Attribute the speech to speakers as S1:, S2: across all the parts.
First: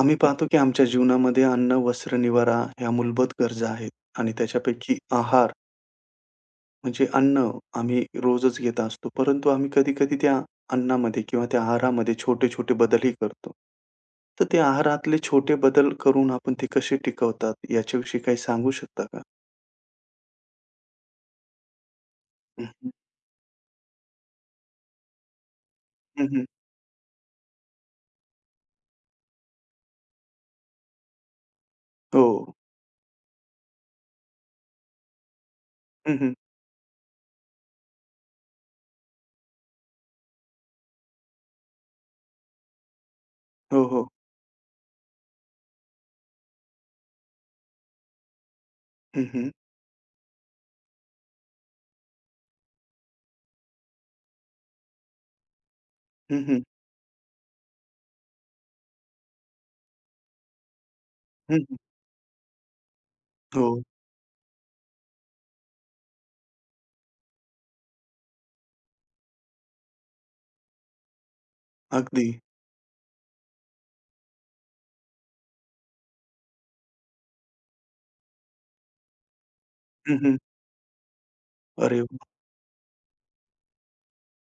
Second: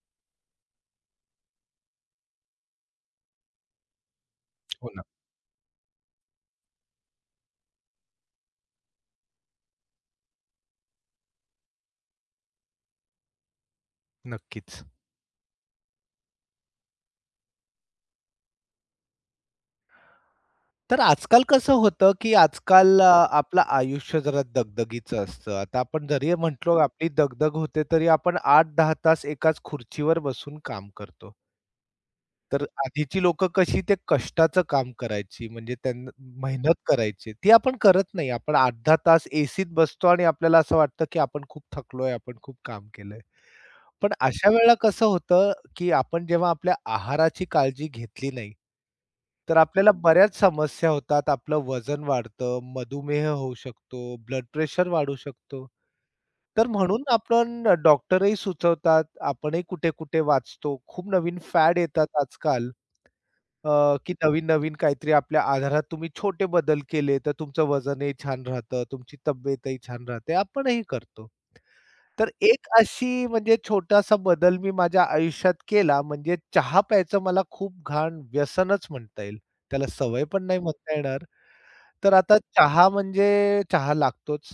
S1: आम्ही पाहतो की आमच्या जीवनामध्ये अन्न, वस्त्र, निवारा ह्या मूलभूत गरजा आहेत आणि
S2: हो
S1: त्याच्यापैकी
S2: ना,
S1: आहार म्हणजे अन्न आम्ही रोजच घेत असतो. परंतु आम्ही कधी-कधी त्या अन्नामध्ये किंवा त्या आहारामध्ये छोटे-छोटे बदलही करतो. तर ते
S2: नक्कीच.
S1: आहारातले छोटे बदल करून आपण ते कसे टिकवतात याच्याविषयी काही सांगू शकता का?
S2: तर आजकाल कसं होतं, की
S1: हं, हं.
S2: आजकाल आपलं आयुष्य जरा दगदगीचं असतं. आता आपण जरी म्हटलो आपली दगदग होते, तरी आपण 8-10 तास एकाच खुर्चीवर बसून काम करतो.
S1: हो.
S2: तर आधीची लोकं कशी ते कष्टाचं काम करायची, म्हणजे त्यांना
S1: हं,
S2: मेहनत करायची. ती आपण करत नाही. आपण अर्धा तास एसीत बसतो आणि आपल्याला असं वाटतं, की आपण खूप थकलोय, आपण खूप काम केलंय.
S1: हो, हो.
S2: पण अशा वेळेला कसं होतं, की आपण जेव्हा आपल्या आहाराची काळजी घेतली नाही,
S1: हं, हं.
S2: तर आपल्याला बऱ्याच समस्या होतात. आपलं वजन वाढतं, मधुमेह होऊ शकतो, ब्लड प्रेशर वाढू शकतो.
S1: हं,
S2: तर म्हणून आपण डॉक्टरही सुचवतात. आपणही कुठे-कुठे वाचतो. खूप नवीन फॅड येतात आजकाल.
S1: हो.
S2: की नवीन-नवीन काहीतरी आपल्या आहारात तुम्ही छोटे बदल केले, तर तुमचं वजनही छान राहतं, तुमची तब्येतही छान राहते. आपणही करतो.
S1: अगदी.
S2: तर एक अशी म्हणजे छोटासा बदल मी माझ्या आयुष्यात केला, म्हणजे चहा प्यायचं मला खूप घाण व्यसनच म्हणता येईल. त्याला सवय
S1: हं,
S2: पण नाही म्हणता येणार.
S1: अरे
S2: तर
S1: वाह!
S2: आता चहा म्हणजे चहा लागतोच.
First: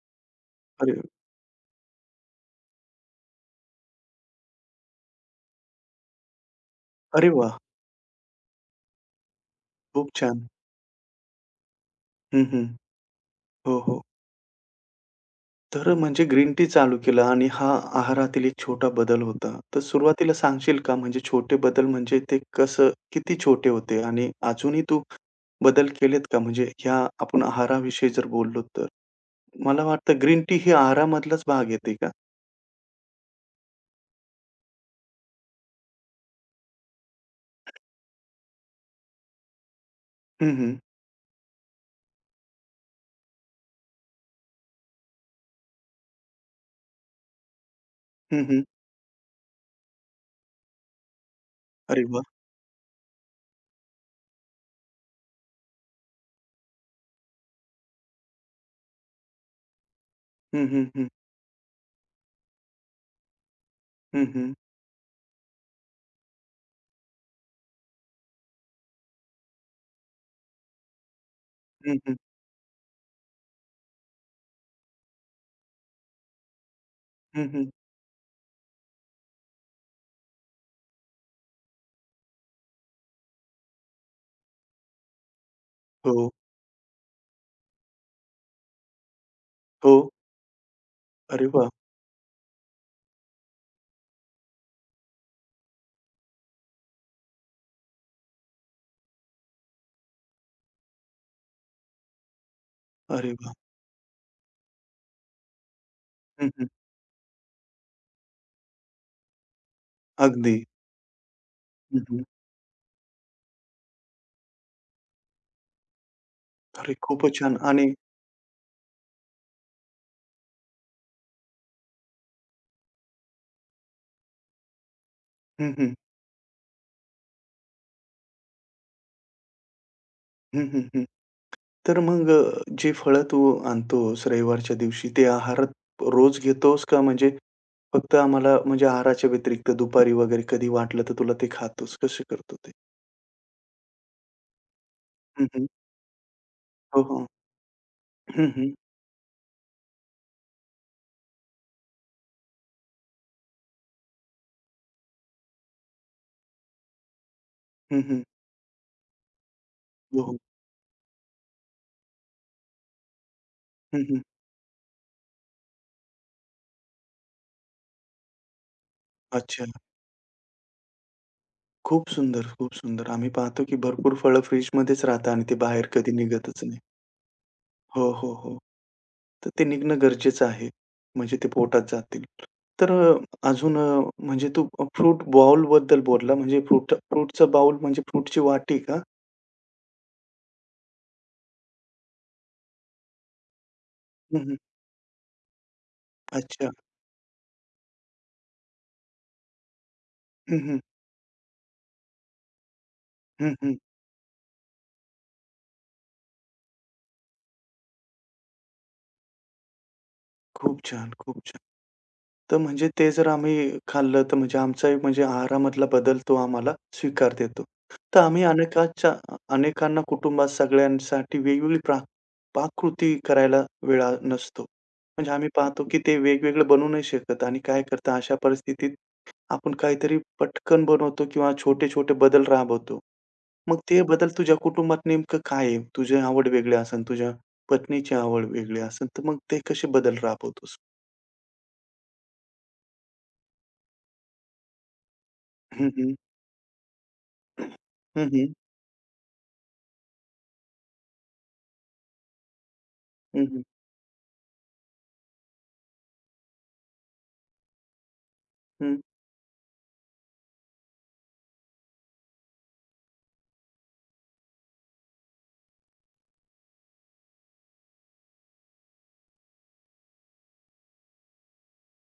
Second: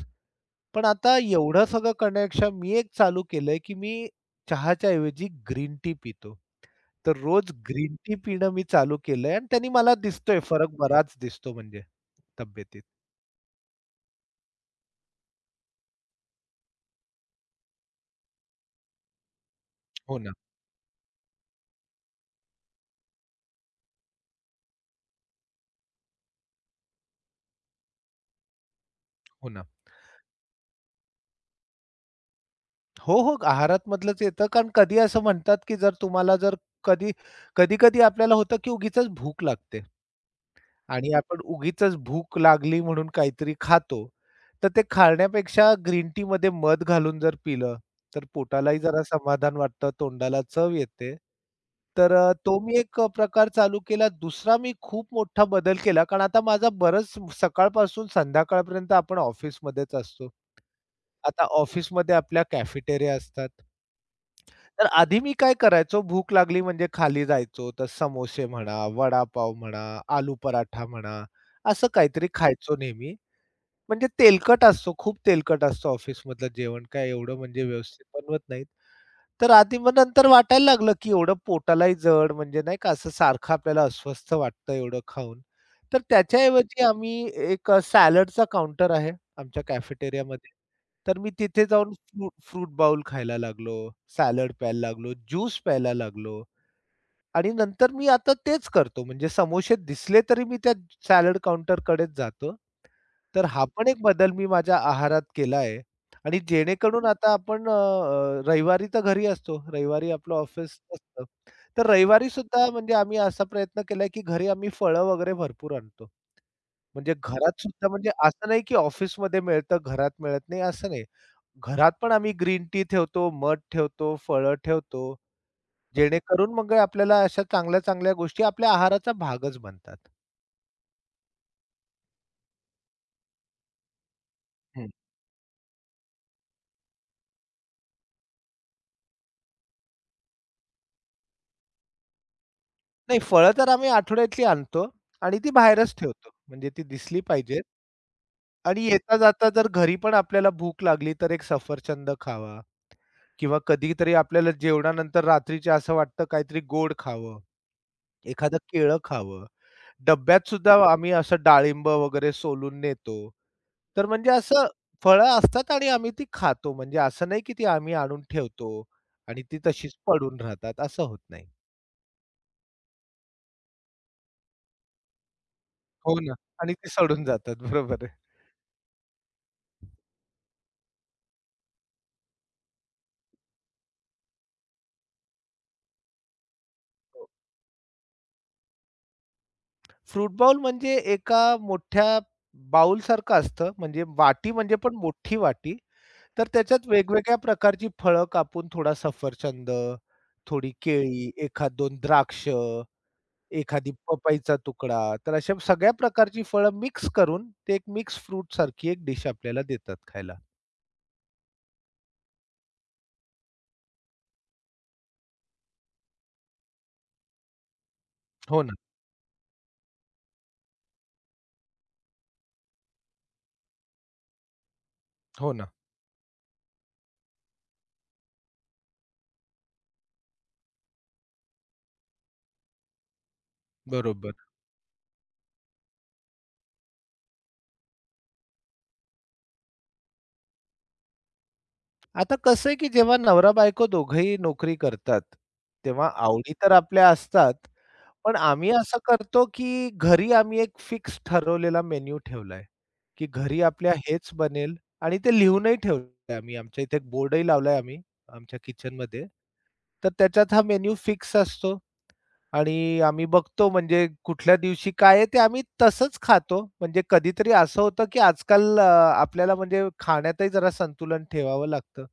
S2: पण
S1: अरे
S2: आता एवढं सगळं करण्यापेक्षा मी एक चालू केलंय, की मी चहाच्या ऐवजी ग्रीन टी पितो. तर
S1: अरे
S2: रोज
S1: वाह!
S2: ग्रीन टी पिणं मी चालू केलंय आणि त्यानी मला
S1: खूप
S2: दिसतोय
S1: छान.
S2: फरक बराच दिसतो म्हणजे
S1: हं,
S2: तब्येतीत.
S1: हो, हो. तर म्हणजे ग्रीन टी चालू केला आणि हा आहारातील एक छोटा बदल होता. तर
S2: हो
S1: सुरुवातीला
S2: ना,
S1: सांगशील का म्हणजे छोटे बदल म्हणजे ते कसं किती छोटे होते? आणि अजूनही तू बदल केलेत का? म्हणजे ह्या आपण आहाराविषयी जर बोललो तर?
S2: हो ना.
S1: मला वाटतं ग्रीन टी ही आहारामधलाच भाग येते का?
S2: हो, हो. आहारात मधलंच येतं कारण कधी असं म्हणतात, की जर तुम्हाला जर कधी, कधी-कधी आपल्याला होतं, की उगीचच भूक लागते.
S1: हं, हं.
S2: आणि आपण उगीचच भूक लागली म्हणून काहीतरी खातो, तर ते खाण्यापेक्षा ग्रीन टीमध्ये मध घालून जर पिलं, तर
S1: हं, हं.
S2: पोटालाही जरा समाधान वाटतं, तोंडाला चव येते.
S1: अरे
S2: तर
S1: वाह!
S2: तो मी एक प्रकार चालू केला. दुसरा मी खूप मोठा बदल केला, कारण आता माझा बरंच सकाळपासून संध्याकाळपर्यंत आपण ऑफिसमध्येच असतो.
S1: हं, हं, हं.
S2: आता ऑफिसमध्ये आपल्या कॅफेटेरिया असतात.
S1: हं, हं.
S2: तर आधी मी काय करायचो, भूक लागली म्हणजे खाली जायचो. तर समोसे म्हणा, वडापाव म्हणा, आलू पराठा म्हणा, असं
S1: हं, हं.
S2: काहीतरी खायचो नेहमी. म्हणजे तेलकट असतो, खूप तेलकट असतो ऑफिसमधलं जेवण. काय एवढं
S1: हं,
S2: म्हणजे
S1: हं.
S2: व्यवस्थित बनवत नाहीत. तर आधी मग नंतर वाटायला लागलं, की एवढं पोटालाही जड म्हणजे नाही का असं सारखं आपल्याला अस्वस्थ वाटतं एवढं खाऊन. तर
S1: हो,
S2: त्याच्याऐवजी आम्ही एक सॅलडचा काउंटर आहे आमच्या
S1: हो.
S2: कॅफेटेरियामध्ये. तर मी
S1: अरे
S2: तिथे
S1: वाह!
S2: जाऊन फ्रूट फ्रूट बाउल खायला लागलो, सॅलड प्यायला लागलो, ज्यूस प्यायला लागलो. आणि नंतर मी आता तेच करतो. म्हणजे समोसे दिसले तरी मी त्या सॅलड काउंटरकडेच जातो.
S1: अरे
S2: तर
S1: वाह!
S2: हा पण एक बदल मी माझ्या आहारात केला आहे आणि
S1: हं, हं.
S2: जेणेकरून आता आपण अ, अ, रविवारी तर घरी असतो. रविवारी आपलं
S1: अगदी.
S2: ऑफिस नसतं. तर
S1: हं, हं.
S2: रविवारी सुद्धा म्हणजे आम्ही असा प्रयत्न केलाय, की घरी आम्ही फळं वगैरे भरपूर आणतो.
S1: अरे
S2: म्हणजे
S1: खूपच छान
S2: घरात
S1: आणि
S2: सुद्धा म्हणजे असं नाही, की ऑफिसमध्ये मिळतं, घरात मिळत नाही असं नाही. घरात पण आम्ही ग्रीन टी ठेवतो, मध ठेवतो, फळं ठेवतो.
S1: हं, हं.
S2: जेणेकरून मग आपल्याला अशा चांगल्या-चांगल्या गोष्टी आपल्या आहाराचा भागच बनतात.
S1: हं, हं, हं. तर मग जी फळं तू आणतोस रविवारच्या
S2: हं.
S1: दिवशी, ते आहारात रोज घेतोस का म्हणजे फक्त आम्हाला म्हणजे आहाराच्या व्यतिरिक्त दुपारी वगैरे कधी वाटलं तर तुला ते खातोस? कसे करतो ते?
S2: नाही फळं तर आम्ही आठवड्यातली आणतो आणि
S1: हं,
S2: ती
S1: हं.
S2: बाहेरच ठेवतो. म्हणजे ती
S1: हो,
S2: दिसली
S1: हो.
S2: पाहिजेत.
S1: हं, हं.
S2: आणि येता-जाता जर घरी पण आपल्याला भूक लागली तर एक सफरचंद खावा किंवा कधीतरी आपल्याला जेवणानंतर रात्रीचे असं वाटतं काहीतरी गोड खावं,
S1: हं, हं.
S2: एखादं केळं खावं.
S1: हो, हो.
S2: डब्यात सुद्धा आम्ही असं डाळिंब वगैरे सोलून नेतो.
S1: हं,
S2: तर
S1: हं.
S2: म्हणजे असं फळं असतात आणि आम्ही ती खातो. म्हणजे असं नाही की ती आम्ही आणून ठेवतो आणि ती
S1: अच्छा.
S2: तशीच पडून राहतात, असं होत नाही.
S1: खूप सुंदर, खूप सुंदर. आम्ही पाहतो की भरपूर फळं फ्रिजमध्येच राहतात आणि ते बाहेर कधी
S2: हो ना.
S1: निघतच
S2: आणि
S1: नाही.
S2: ती सडून जातात. बरोबर
S1: हो,
S2: आहे.
S1: हो, हो. तर ते निघणं गरजेचं आहे. म्हणजे ते पोटात जातील. तर अजून म्हणजे तू फ्रूट बाउलबद्दल बोलला म्हणजे फ्रूट
S2: हो.
S1: फ्रूटचा बाउल म्हणजे फ्रूटची वाटी का?
S2: फ्रूट बाउल म्हणजे एका मोठ्या बाउलसारखं असतं. म्हणजे
S1: हं,
S2: वाटी
S1: हं.
S2: म्हणजे पण मोठी वाटी. तर
S1: अच्छा.
S2: त्याच्यात वेगवेगळ्या प्रकारची फळं कापून थोडा सफरचंद,
S1: हं,
S2: थोडी
S1: हं.
S2: केळी, एखाद 2 द्राक्ष,
S1: हं, हं.
S2: एखादी पपईचा तुकडा, तर अशा सगळ्या प्रकारची फळं मिक्स करून ते एक मिक्स फ्रूट सारखी एक डिश आपल्याला देतात खायला.
S1: खूप छान, खूप छान. तर म्हणजे ते जर आम्ही खाल्लं, तर म्हणजे आमचाही म्हणजे आहारामधला बदल तो आम्हाला स्वीकार देतो. तर आम्ही
S2: हो ना,
S1: अनेकांना कुटुंबात सगळ्यांसाठी वेगवेगळी पाककृती करायला वेळ नसतो. म्हणजे आम्ही
S2: हो ना.
S1: पाहतो, की ते वेगवेगळं बनवू नाही शकत आणि काय करता अशा परिस्थितीत आपण काहीतरी पटकन बनवतो किंवा छोटे-छोटे बदल राबवतो. मग ते बदल
S2: बरोबर.
S1: तुझ्या कुटुंबात नेमकं काय आहे? तुझी आवड वेगळी असेल, तुझ्या पत्नीची आवड वेगळी असेल, तर मग ते कसे बदल राबवतोस?
S2: आता कसं आहे, की जेव्हा नवरा-बायको दोघंही नोकरी करतात,
S1: हं,
S2: तेव्हा
S1: हं.
S2: आवडी तर आपल्या असतात,
S1: हं,
S2: पण
S1: हं.
S2: आम्ही असं करतो, की घरी आम्ही एक फिक्स ठरवलेला मेनू ठेवलाय, की
S1: हं,
S2: घरी
S1: हं.
S2: आपल्या हेच बनेल आणि ते लिहूनही ठेवलंय आम्ही. आमच्या इथे एक बोर्डही लावलाय आम्ही आमच्या
S1: हं.
S2: किचनमध्ये. तर त्याच्यात हा मेनू फिक्स असतो. आणि आम्ही बघतो म्हणजे कुठल्या दिवशी काय आहे ते आम्ही तसंच खातो. म्हणजे कधीतरी असं होतं, की आजकाल आपल्याला म्हणजे खाण्यातही जरा संतुलन ठेवावं लागतं.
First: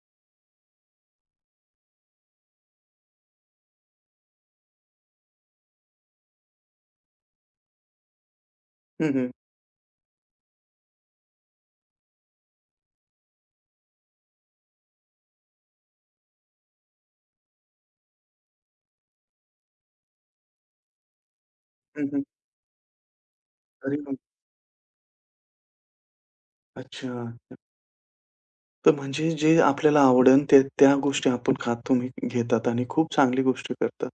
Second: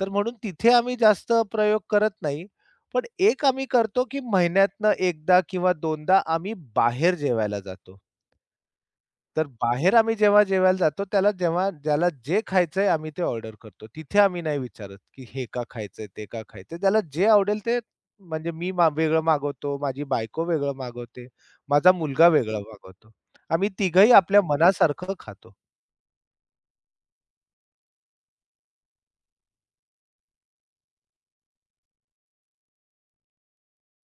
S2: तर म्हणून तिथे आम्ही जास्त प्रयोग करत नाही. पण एक आम्ही करतो, की महिन्यातनं एकदा किंवा दोनदा आम्ही बाहेर जेवायला जातो.
S1: हं, हं.
S2: तर बाहेर आम्ही जेव्हा जेवायला जातो, त्याला जेव्हा ज्याला जे खायचंय आम्ही ते ऑर्डर करतो. तिथे आम्ही नाही विचारत, की हे का खायचंय, ते का खायचंय. त्याला जे आवडेल ते म्हणजे मी वेगळं मागवतो, माझी बायको वेगळं मागवते, माझा
S1: हं, हं.
S2: मुलगा वेगळा मागवतो. आम्ही
S1: अरे
S2: तिघंही
S1: वाह!
S2: आपल्या मनासारखं खातो.
S1: अच्छा. तर म्हणजे जे आपल्याला आवडेल ते त्या गोष्टी आपण खात तुम्ही घेतात आणि खूप चांगली गोष्ट करतात.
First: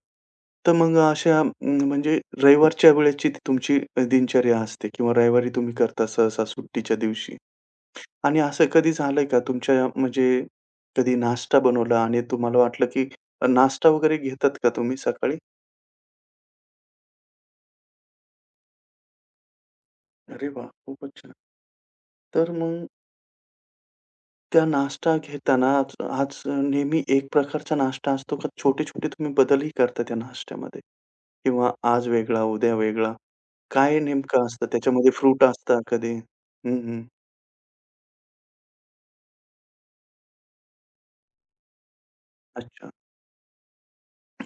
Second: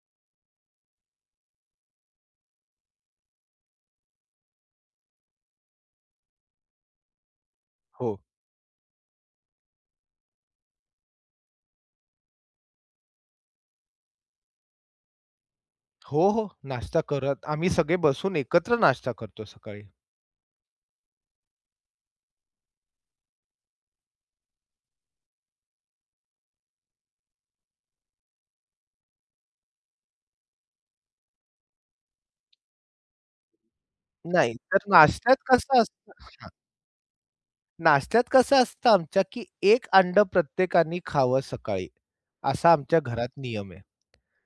S1: तर मग अशा म्हणजे रविवारच्या वेळेची ती तुमची दिनचर्या असते किंवा रविवारी तुम्ही करता सहसा सुट्टीच्या दिवशी.
S2: हो.
S1: आणि असं कधी झालंय का तुमच्या म्हणजे कधी नाश्ता बनवला आणि तुम्हाला वाटलं की नाश्ता वगैरे घेतात का तुम्ही सकाळी?
S2: हो, हो. नाश्ता करत आम्ही सगळे बसून एकत्र नाश्ता करतो सकाळी.
S1: अरे वाह! खूपच छान. तर मग त्या नाश्ता घेताना आज आज नेहमी एक प्रकारचा नाश्ता असतो का छोटे-छोटे तुम्ही बदलही करता त्या नाश्त्यामध्ये? किंवा आज वेगळा, उद्या वेगळा. काय नेमकं
S2: नाही,
S1: असतं
S2: तर
S1: त्याच्यामध्ये
S2: नाश्त्यात
S1: फ्रूट असतं
S2: कसं असतं,
S1: कधी?
S2: हां.
S1: हं, हं.
S2: नाश्त्यात कसं असतं आमच्या, की 1 अंड प्रत्येकाने खावं सकाळी, असा
S1: अच्छा.
S2: आमच्या घरात नियम आहे.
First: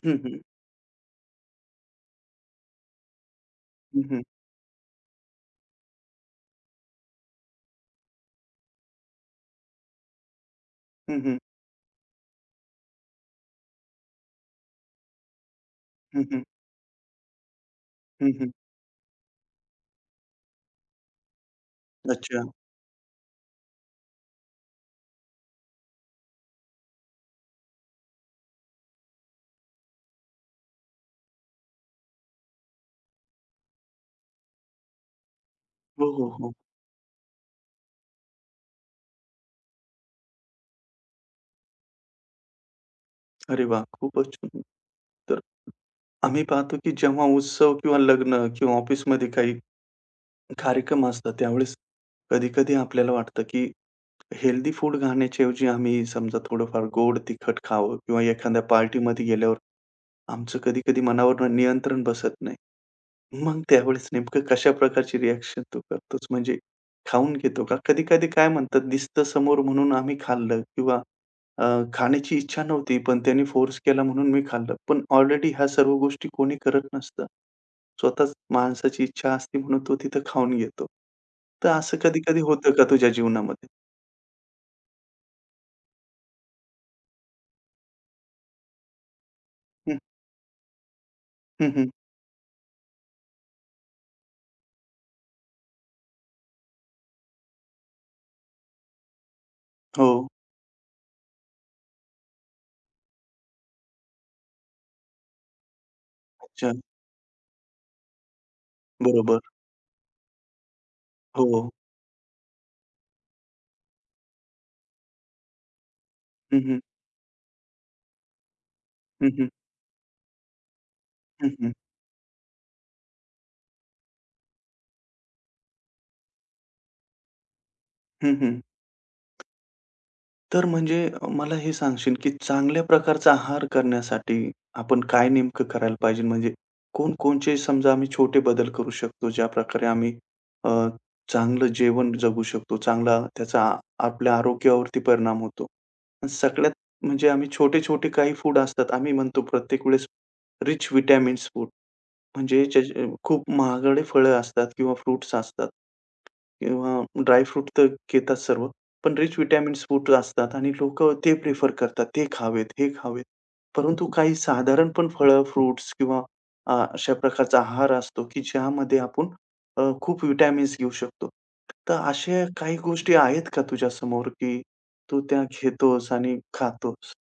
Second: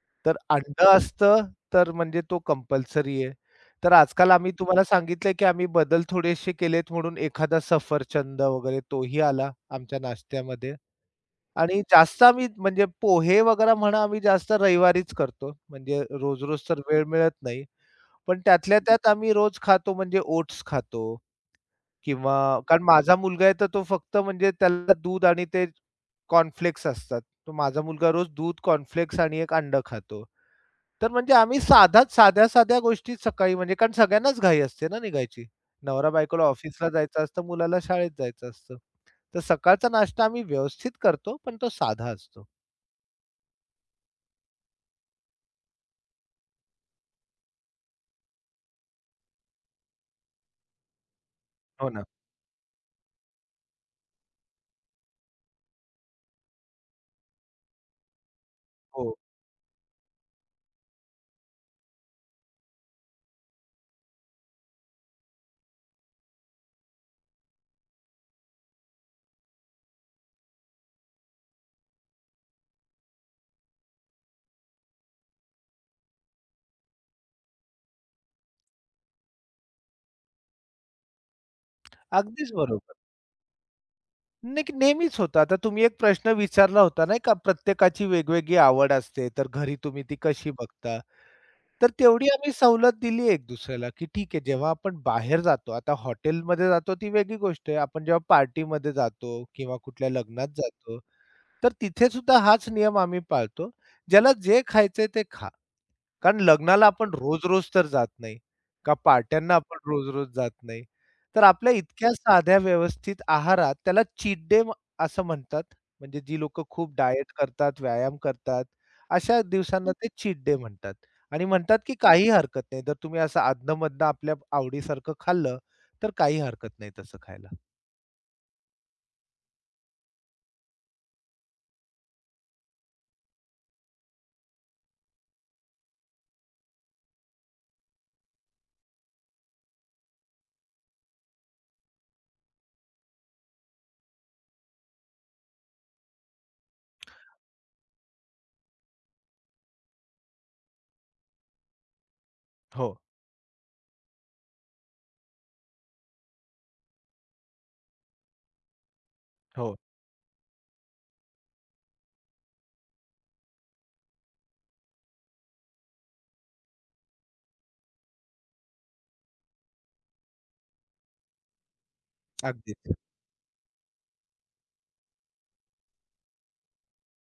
S1: हं,
S2: तर
S1: हं.
S2: अंड असतं, तर म्हणजे तो कंपल्सरी आहे. तर
S1: हं, हं.
S2: आजकाल आम्ही तुम्हाला सांगितलंय, की आम्ही बदल थोडेसे केलेत म्हणून एखादा सफरचंद वगैरे तोही आला आमच्या नाश्त्यामध्ये.
S1: हं, हं.
S2: आणि जास्त आम्ही म्हणजे पोहे वगैरे म्हणा आम्ही जास्त रविवारीच करतो. म्हणजे
S1: हं, हं.
S2: रोज-रोज तर वेळ मिळत नाही.
S1: हं,
S2: पण
S1: हं.
S2: त्यातल्या त्यात आम्ही रोज खातो म्हणजे ओट्स खातो किंवा
S1: अच्छा.
S2: कारण माझा मुलगा आहे तर तो फक्त म्हणजे त्याला दूध आणि ते कॉर्नफ्लेक्स असतात. तर माझा मुलगा रोज दूध, कॉर्नफ्लेक्स आणि एक अंड खातो. तर म्हणजे आम्ही साध्या-साध्या गोष्टी सकाळी म्हणजे कारण सगळ्यांनाच घाई असते ना निघायची. नवरा
S1: हो, हो,
S2: बायकोला
S1: हो.
S2: ऑफिसला जायचं असतं, मुलाला शाळेत जायचं असतं. तर सकाळचा नाश्ता आम्ही व्यवस्थित करतो, पण तो साधा असतो.
S1: अरे वाह! खूपच छान. तर आम्ही पाहतो की जेव्हा उत्सव किंवा लग्न किंवा ऑफिसमध्ये काही कार्यक्रम असतात त्यावेळेस
S2: हो ना.
S1: कधी-कधी आपल्याला वाटतं, की हेल्दी फूड खाण्याच्याऐवजी आम्ही समजा थोडंफार गोड तिखट खावं किंवा एखाद्या
S2: हो.
S1: पार्टीमध्ये गेल्यावर आमचं कधी-कधी मनावर नियंत्रण बसत नाही. मग त्यावेळेस नेमकं कशा प्रकारची रिएक्शन तू करतोस? म्हणजे खाऊन घेतो का? कधी-कधी काय म्हणतात दिसतं समोर म्हणून आम्ही खाल्लं किंवा अ, खाण्याची इच्छा नव्हती, पण त्यांनी फोर्स केला म्हणून मी खाल्लं. पण ऑलरेडी ह्या सर्व गोष्टी कोणी करत नसतं. स्वतःच माणसाची इच्छा असते म्हणून तो तिथं खाऊन घेतो. तर असं कधी-कधी
S2: अगदीच
S1: होतं का
S2: बरोबर.
S1: तुझ्या जीवनामध्ये?
S2: नाही की नेहमीच होतं. आता तुम्ही एक प्रश्न विचारला होता नाही का, प्रत्येकाची वेगवेगळी आवड असते, तर घरी
S1: हं,
S2: तुम्ही ती कशी बघता?
S1: हं, हं.
S2: तर तेवढी आम्ही सवलत दिली एक दुसऱ्याला, की ठीक आहे जेव्हा आपण बाहेर जातो, आता हॉटेलमध्ये जातो ती वेगळी गोष्ट आहे. आपण जेव्हा पार्टीमध्ये जातो किंवा
S1: हो.
S2: कुठल्या लग्नात जातो, तर तिथे सुद्धा हाच नियम आम्ही पाळतो. ज्याला जे खायचंय ते खा. कारण
S1: अच्छा.
S2: लग्नाला आपण रोज-रोज तर जात नाही. का
S1: बरोबर.
S2: पार्ट्यांना आपण रोज-रोज जात नाही. तर
S1: हो.
S2: आपल्या इतक्या साध्या व्यवस्थित आहारात त्याला चीट डे असं म्हणतात. म्हणजे जी
S1: हं,
S2: लोकं
S1: हं.
S2: खूप डायट करतात, व्यायाम करतात,
S1: हं,
S2: अशा
S1: हं.
S2: दिवसांना ते चीट डे म्हणतात. आणि
S1: हं, हं.
S2: म्हणतात की काही हरकत नाही. जर तुम्ही असं अधनं-मधनं आपल्या आवडीसारखं खाल्लं, तर काही हरकत नाही तसं खायला.
S1: हं, हं. तर म्हणजे मला हे सांगशील, की चांगल्या प्रकारचा आहार करण्यासाठी आपण काय नेमकं करायला पाहिजे? म्हणजे कोणकोणचे समजा आम्ही छोटे बदल करू शकतो, ज्याप्रकारे आम्ही अ, चांगलं जेवण जगू शकतो, चांगला त्याचा आपल्या आरोग्यावरती परिणाम होतो. आणि सगळ्यात म्हणजे आम्ही छोटे-छोटे काही फूड असतात, आम्ही म्हणतो प्रत्येक वेळेस रिच व्हिटॅमिन्स फूड. म्हणजे
S2: हो,
S1: ज्याचे खूप महागडे फळं असतात किंवा फ्रुट्स असतात किंवा ड्राय फ्रूट तर घेतात सर्व. पण रिच
S2: हो.
S1: व्हिटॅमिन्स फूड असतात आणि लोक ते प्रिफर करतात. ते खावेत, हे खावेत. परंतु काही साधारण पण फळं, फ्रुट्स किंवा अशा प्रकारचा आहार असतो, की ज्यामध्ये आपण खूप व्हिटॅमिन्स घेऊ शकतो. तर अशा काही
S2: अगदीच.
S1: गोष्टी आहेत का तुझ्या समोर की तू त्या घेतोस आणि खातोस?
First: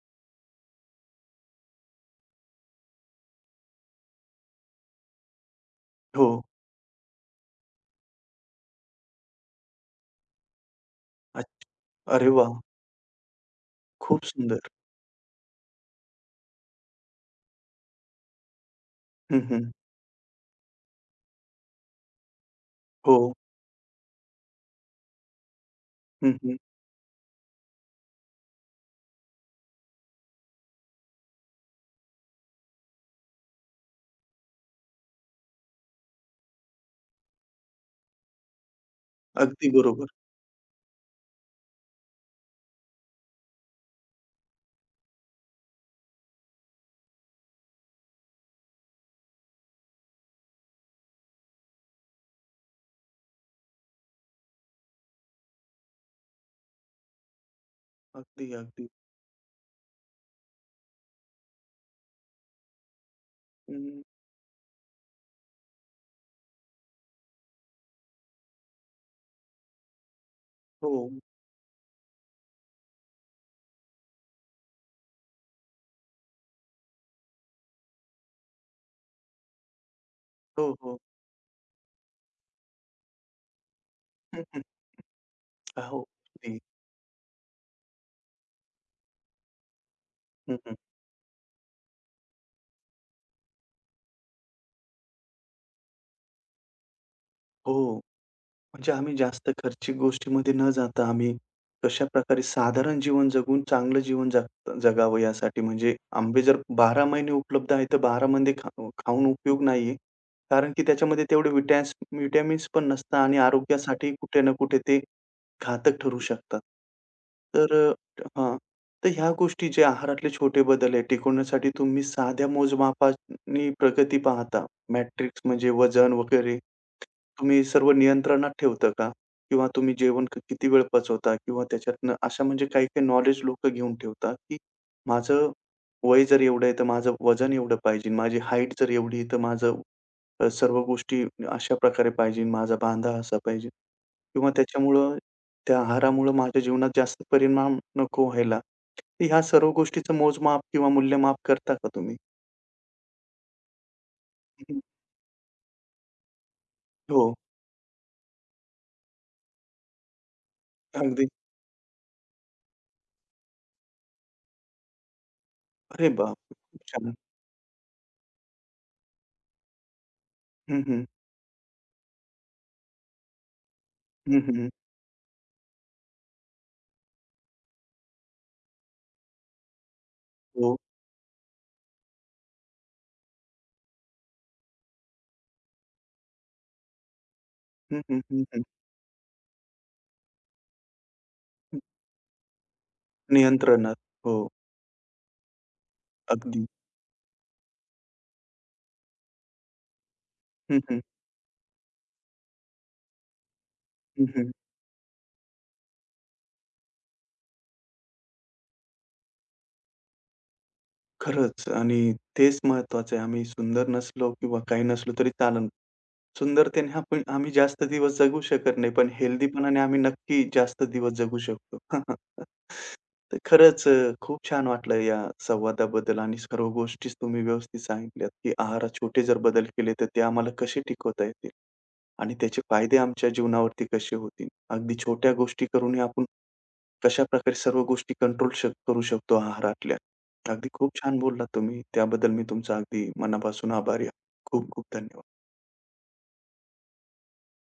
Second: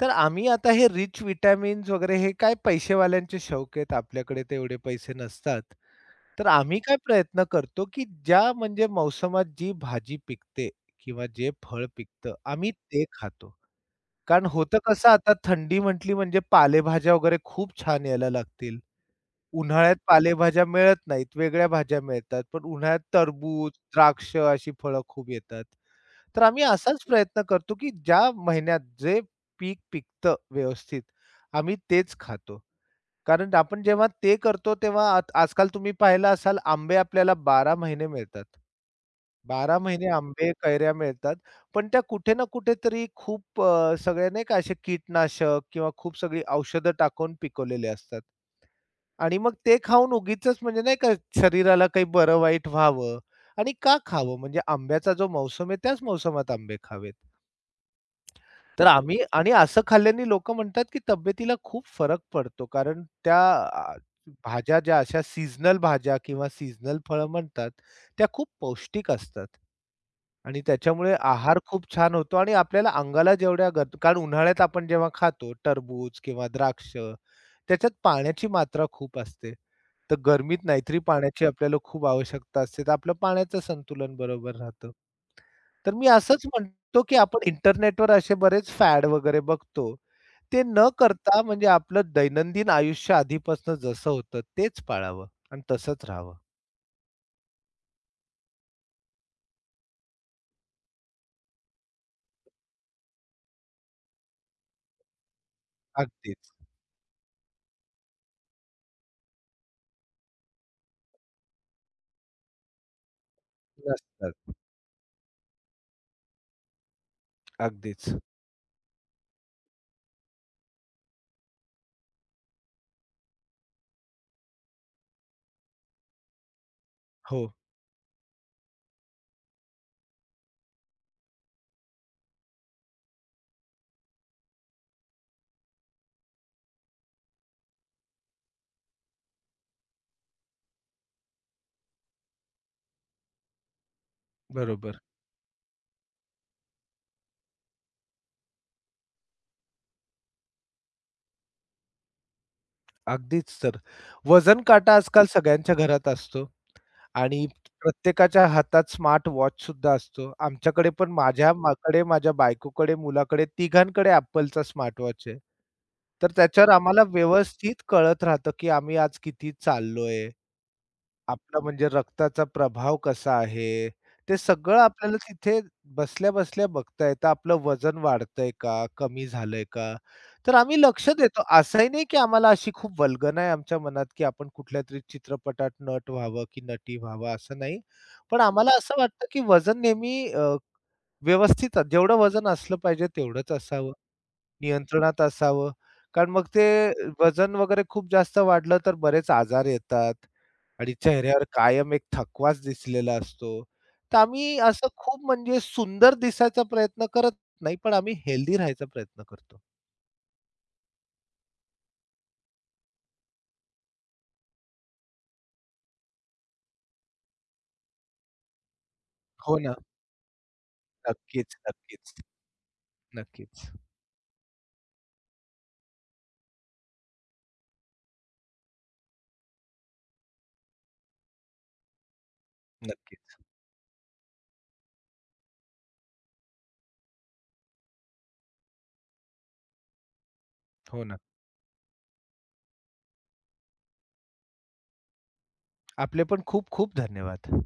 S2: तर आम्ही आता हे रिच विटॅमिन्स वगैरे हे काय पैसेवाल्यांचे शौक आहेत, आपल्याकडे ते एवढे पैसे नसतात.
S1: हो.
S2: तर आम्ही काय प्रयत्न करतो, की ज्या म्हणजे मौसमात जी भाजी पिकते किंवा
S1: अ,
S2: जे फळ
S1: अरे
S2: पिकतं,
S1: वाह!
S2: आम्ही ते खातो.
S1: खूप
S2: कारण
S1: सुंदर.
S2: होतं कसं आता थंडी म्हटली म्हणजे पालेभाज्या वगैरे खूप छान यायला लागतील.
S1: हं, हं.
S2: उन्हाळ्यात पालेभाज्या मिळत नाहीत, वेगळ्या भाज्या मिळतात. पण उन्हाळ्यात
S1: हो.
S2: टरबूज, द्राक्ष अशी फळं खूप येतात.
S1: हं,
S2: तर
S1: हं.
S2: आम्ही असाच प्रयत्न करतो, की ज्या महिन्यात जे पीक पिकतं व्यवस्थित, आम्ही तेच खातो. कारण आपण जेव्हा ते करतो तेव्हा आत आजकाल तुम्ही पाहिलं असाल आंबे आपल्याला 12 महिने मिळतात.
S1: अगदी
S2: 12
S1: बरोबर.
S2: महिने आंबे, कैऱ्या मिळतात. पण त्या कुठे ना कुठेतरी खूप सगळे नाही का असे कीटनाशक किंवा खूप सगळी औषधं टाकून पिकवलेले असतात. आणि मग ते खाऊन उगीचच म्हणजे नाही का शरीराला काही बरं-वाईट व्हावं आणि का खावं? म्हणजे आंब्याचा जो मौसम आहे त्याच मौसमात आंबे खावेत.
S1: अगदी,
S2: तर
S1: अगदी.
S2: आम्ही आणि असं खाल्ल्याने लोकं म्हणतात, की तब्येतीला खूप फरक पडतो. कारण त्या अ,
S1: हं,
S2: भाज्या ज्या अशा सीझनल भाज्या किंवा सीझनल फळं म्हणतात, त्या खूप पौष्टिक असतात. आणि
S1: हो,
S2: त्याच्यामुळे आहार खूप छान होतो आणि आपल्याला अंगाला जेवढ्या गत कारण उन्हाळ्यात आपण जेव्हा खातो टरबूज किंवा द्राक्ष, त्याच्यात पाण्याची मात्रा खूप असते. तर गरमीत
S1: हो, हो.
S2: नाहीतरी पाण्याची आपल्याला खूप आवश्यकता असते. तर आपलं पाण्याचं संतुलन
S1: हं,
S2: बरोबर
S1: हं.
S2: राहतं. तर
S1: हो,
S2: मी असंच
S1: अगदी.
S2: म्हणतो, की आपण इंटरनेटवर असे बरेच फॅड वगैरे बघतो.
S1: हं,
S2: ते
S1: हं.
S2: न करता म्हणजे आपलं दैनंदिन आयुष्य आधीपासून जसं होतं तेच पाळावं आणि तसंच राहावं.
S1: हो. म्हणजे आम्ही जास्त खर्चिक गोष्टीमध्ये न जाता आम्ही कशाप्रकारे साधारण जीवन जगून चांगलं जीवन जगावं यासाठी म्हणजे आंबे
S2: अगदीच.
S1: जर 12 महिने उपलब्ध आहे, तर 12 मध्ये खाऊन उपयोग नाहीये. कारण की त्याच्यामध्ये तेवढे व्हिटॅमिन्स पण नसतात आणि आरोग्यासाठी कुठे ना
S2: नसतात.
S1: कुठे ते घातक ठरू शकतात. तर
S2: अगदीच.
S1: हां. तर ह्या गोष्टी जे आहारातले छोटे बदल आहे टिकवण्यासाठी तुम्ही साध्या मोजमापानी प्रगती पाहता मॅट्रिक्स म्हणजे वजन वगैरे,
S2: हो,
S1: तुम्ही सर्व नियंत्रणात ठेवता का? किंवा तुम्ही जेवण किती वेळ पचवता? किंवा त्याच्यातनं अशा म्हणजे काही-काही नॉलेज लोकं घेऊन ठेवतात, की माझं वय जर एवढं आहे, तर माझं वजन एवढं पाहिजे. माझी हाईट जर एवढी आहे, तर माझं सर्व गोष्टी अशा प्रकारे पाहिजे. माझा बांधा असा पाहिजे. किंवा
S2: बरोबर.
S1: त्याच्यामुळं त्या आहारामुळं माझ्या जीवनात जास्त परिणाम नको व्हायला. तर ह्या सर्व गोष्टीचं मोजमाप किंवा मूल्यमाप करता का तुम्ही?
S2: अगदीच तर. वजन
S1: हम्म.
S2: काटा आजकाल सगळ्यांच्या घरात असतो.
S1: हो,
S2: आणि प्रत्येकाच्या हातात स्मार्ट वॉच वॉचसुद्धा असतो. आमच्याकडे पण
S1: अगदी.
S2: माझ्या बायकोकडे, मुलाकडे तिघांकडे Appleचा स्मार्ट वॉच आहे.
S1: अरे
S2: तर
S1: बापरे!
S2: त्याच्यावर
S1: खूप
S2: आम्हाला
S1: छान.
S2: व्यवस्थित कळत राहतं, की आम्ही आज किती चाललोय,
S1: हं, हं.
S2: आपला म्हणजे रक्ताचा प्रभाव कसा आहे, ते
S1: हं, हं.
S2: सगळं आपल्याला तिथे बसल्या-बसल्या बघता येतं. आपलं वजन वाढतंय का? कमी झालंय का? तर
S1: हो.
S2: आम्ही लक्ष देतो. असंही नाही की आम्हाला अशी खूप वल्गना आहे आमच्या मनात, की आपण कुठल्या तरी चित्रपटात नट व्हावं की नटी व्हावं असं नाही.
S1: हं, हो. हं,
S2: पण
S1: हं, हं,
S2: आम्हाला असं वाटतं की वजन नेहमी व्यवस्थित
S1: हं.
S2: जेवढं वजन असलं पाहिजे तेवढंच असावं,
S1: नियंत्रणात. हो,
S2: नियंत्रणात असावं. कारण मग
S1: अगदी.
S2: ते वजन वगैरे खूप जास्त वाढलं तर बरेच आजार येतात.
S1: हं,
S2: आणि
S1: हं.
S2: चेहऱ्यावर कायम एक थकवाच दिसलेला असतो. तर
S1: हं, हं.
S2: आम्ही असं खूप म्हणजे सुंदर दिसायचा प्रयत्न करत नाही, पण आम्ही हेल्दी राहायचा प्रयत्न करतो.
S1: खरंच आणि तेच महत्वाचं आहे. आम्ही सुंदर नसलो किंवा काही नसलो तरी चालेल. सुंदरतेने आपण आम्ही जास्त दिवस जगू शकत नाही, पण
S2: हो ना.
S1: हेल्दीपणाने आम्ही नक्की जास्त दिवस जगू
S2: नक्कीच,
S1: शकतो.
S2: नक्कीच,
S1: तर
S2: नक्कीच,
S1: खरंच खूप छान वाटलं या संवादाबद्दल आणि सर्व गोष्टीच तुम्ही व्यवस्थित सांगितल्यात, की आहारात छोटे जर बदल केले, तर ते आम्हाला कसे टिकवता येतील आणि त्याचे फायदे आमच्या
S2: नक्कीच.
S1: जीवनावरती कसे होतील. अगदी छोट्या गोष्टी करूनही आपण कशाप्रकारे सर्व गोष्टी कंट्रोल करू शकतो आहारातल्या. अगदी खूप
S2: हो ना.
S1: छान बोललात तुम्ही. त्याबद्दल मी तुमचा अगदी मनापासून आभारी आहे. खूप खूप धन्यवाद.
S2: आपले पण खूप खूप धन्यवाद.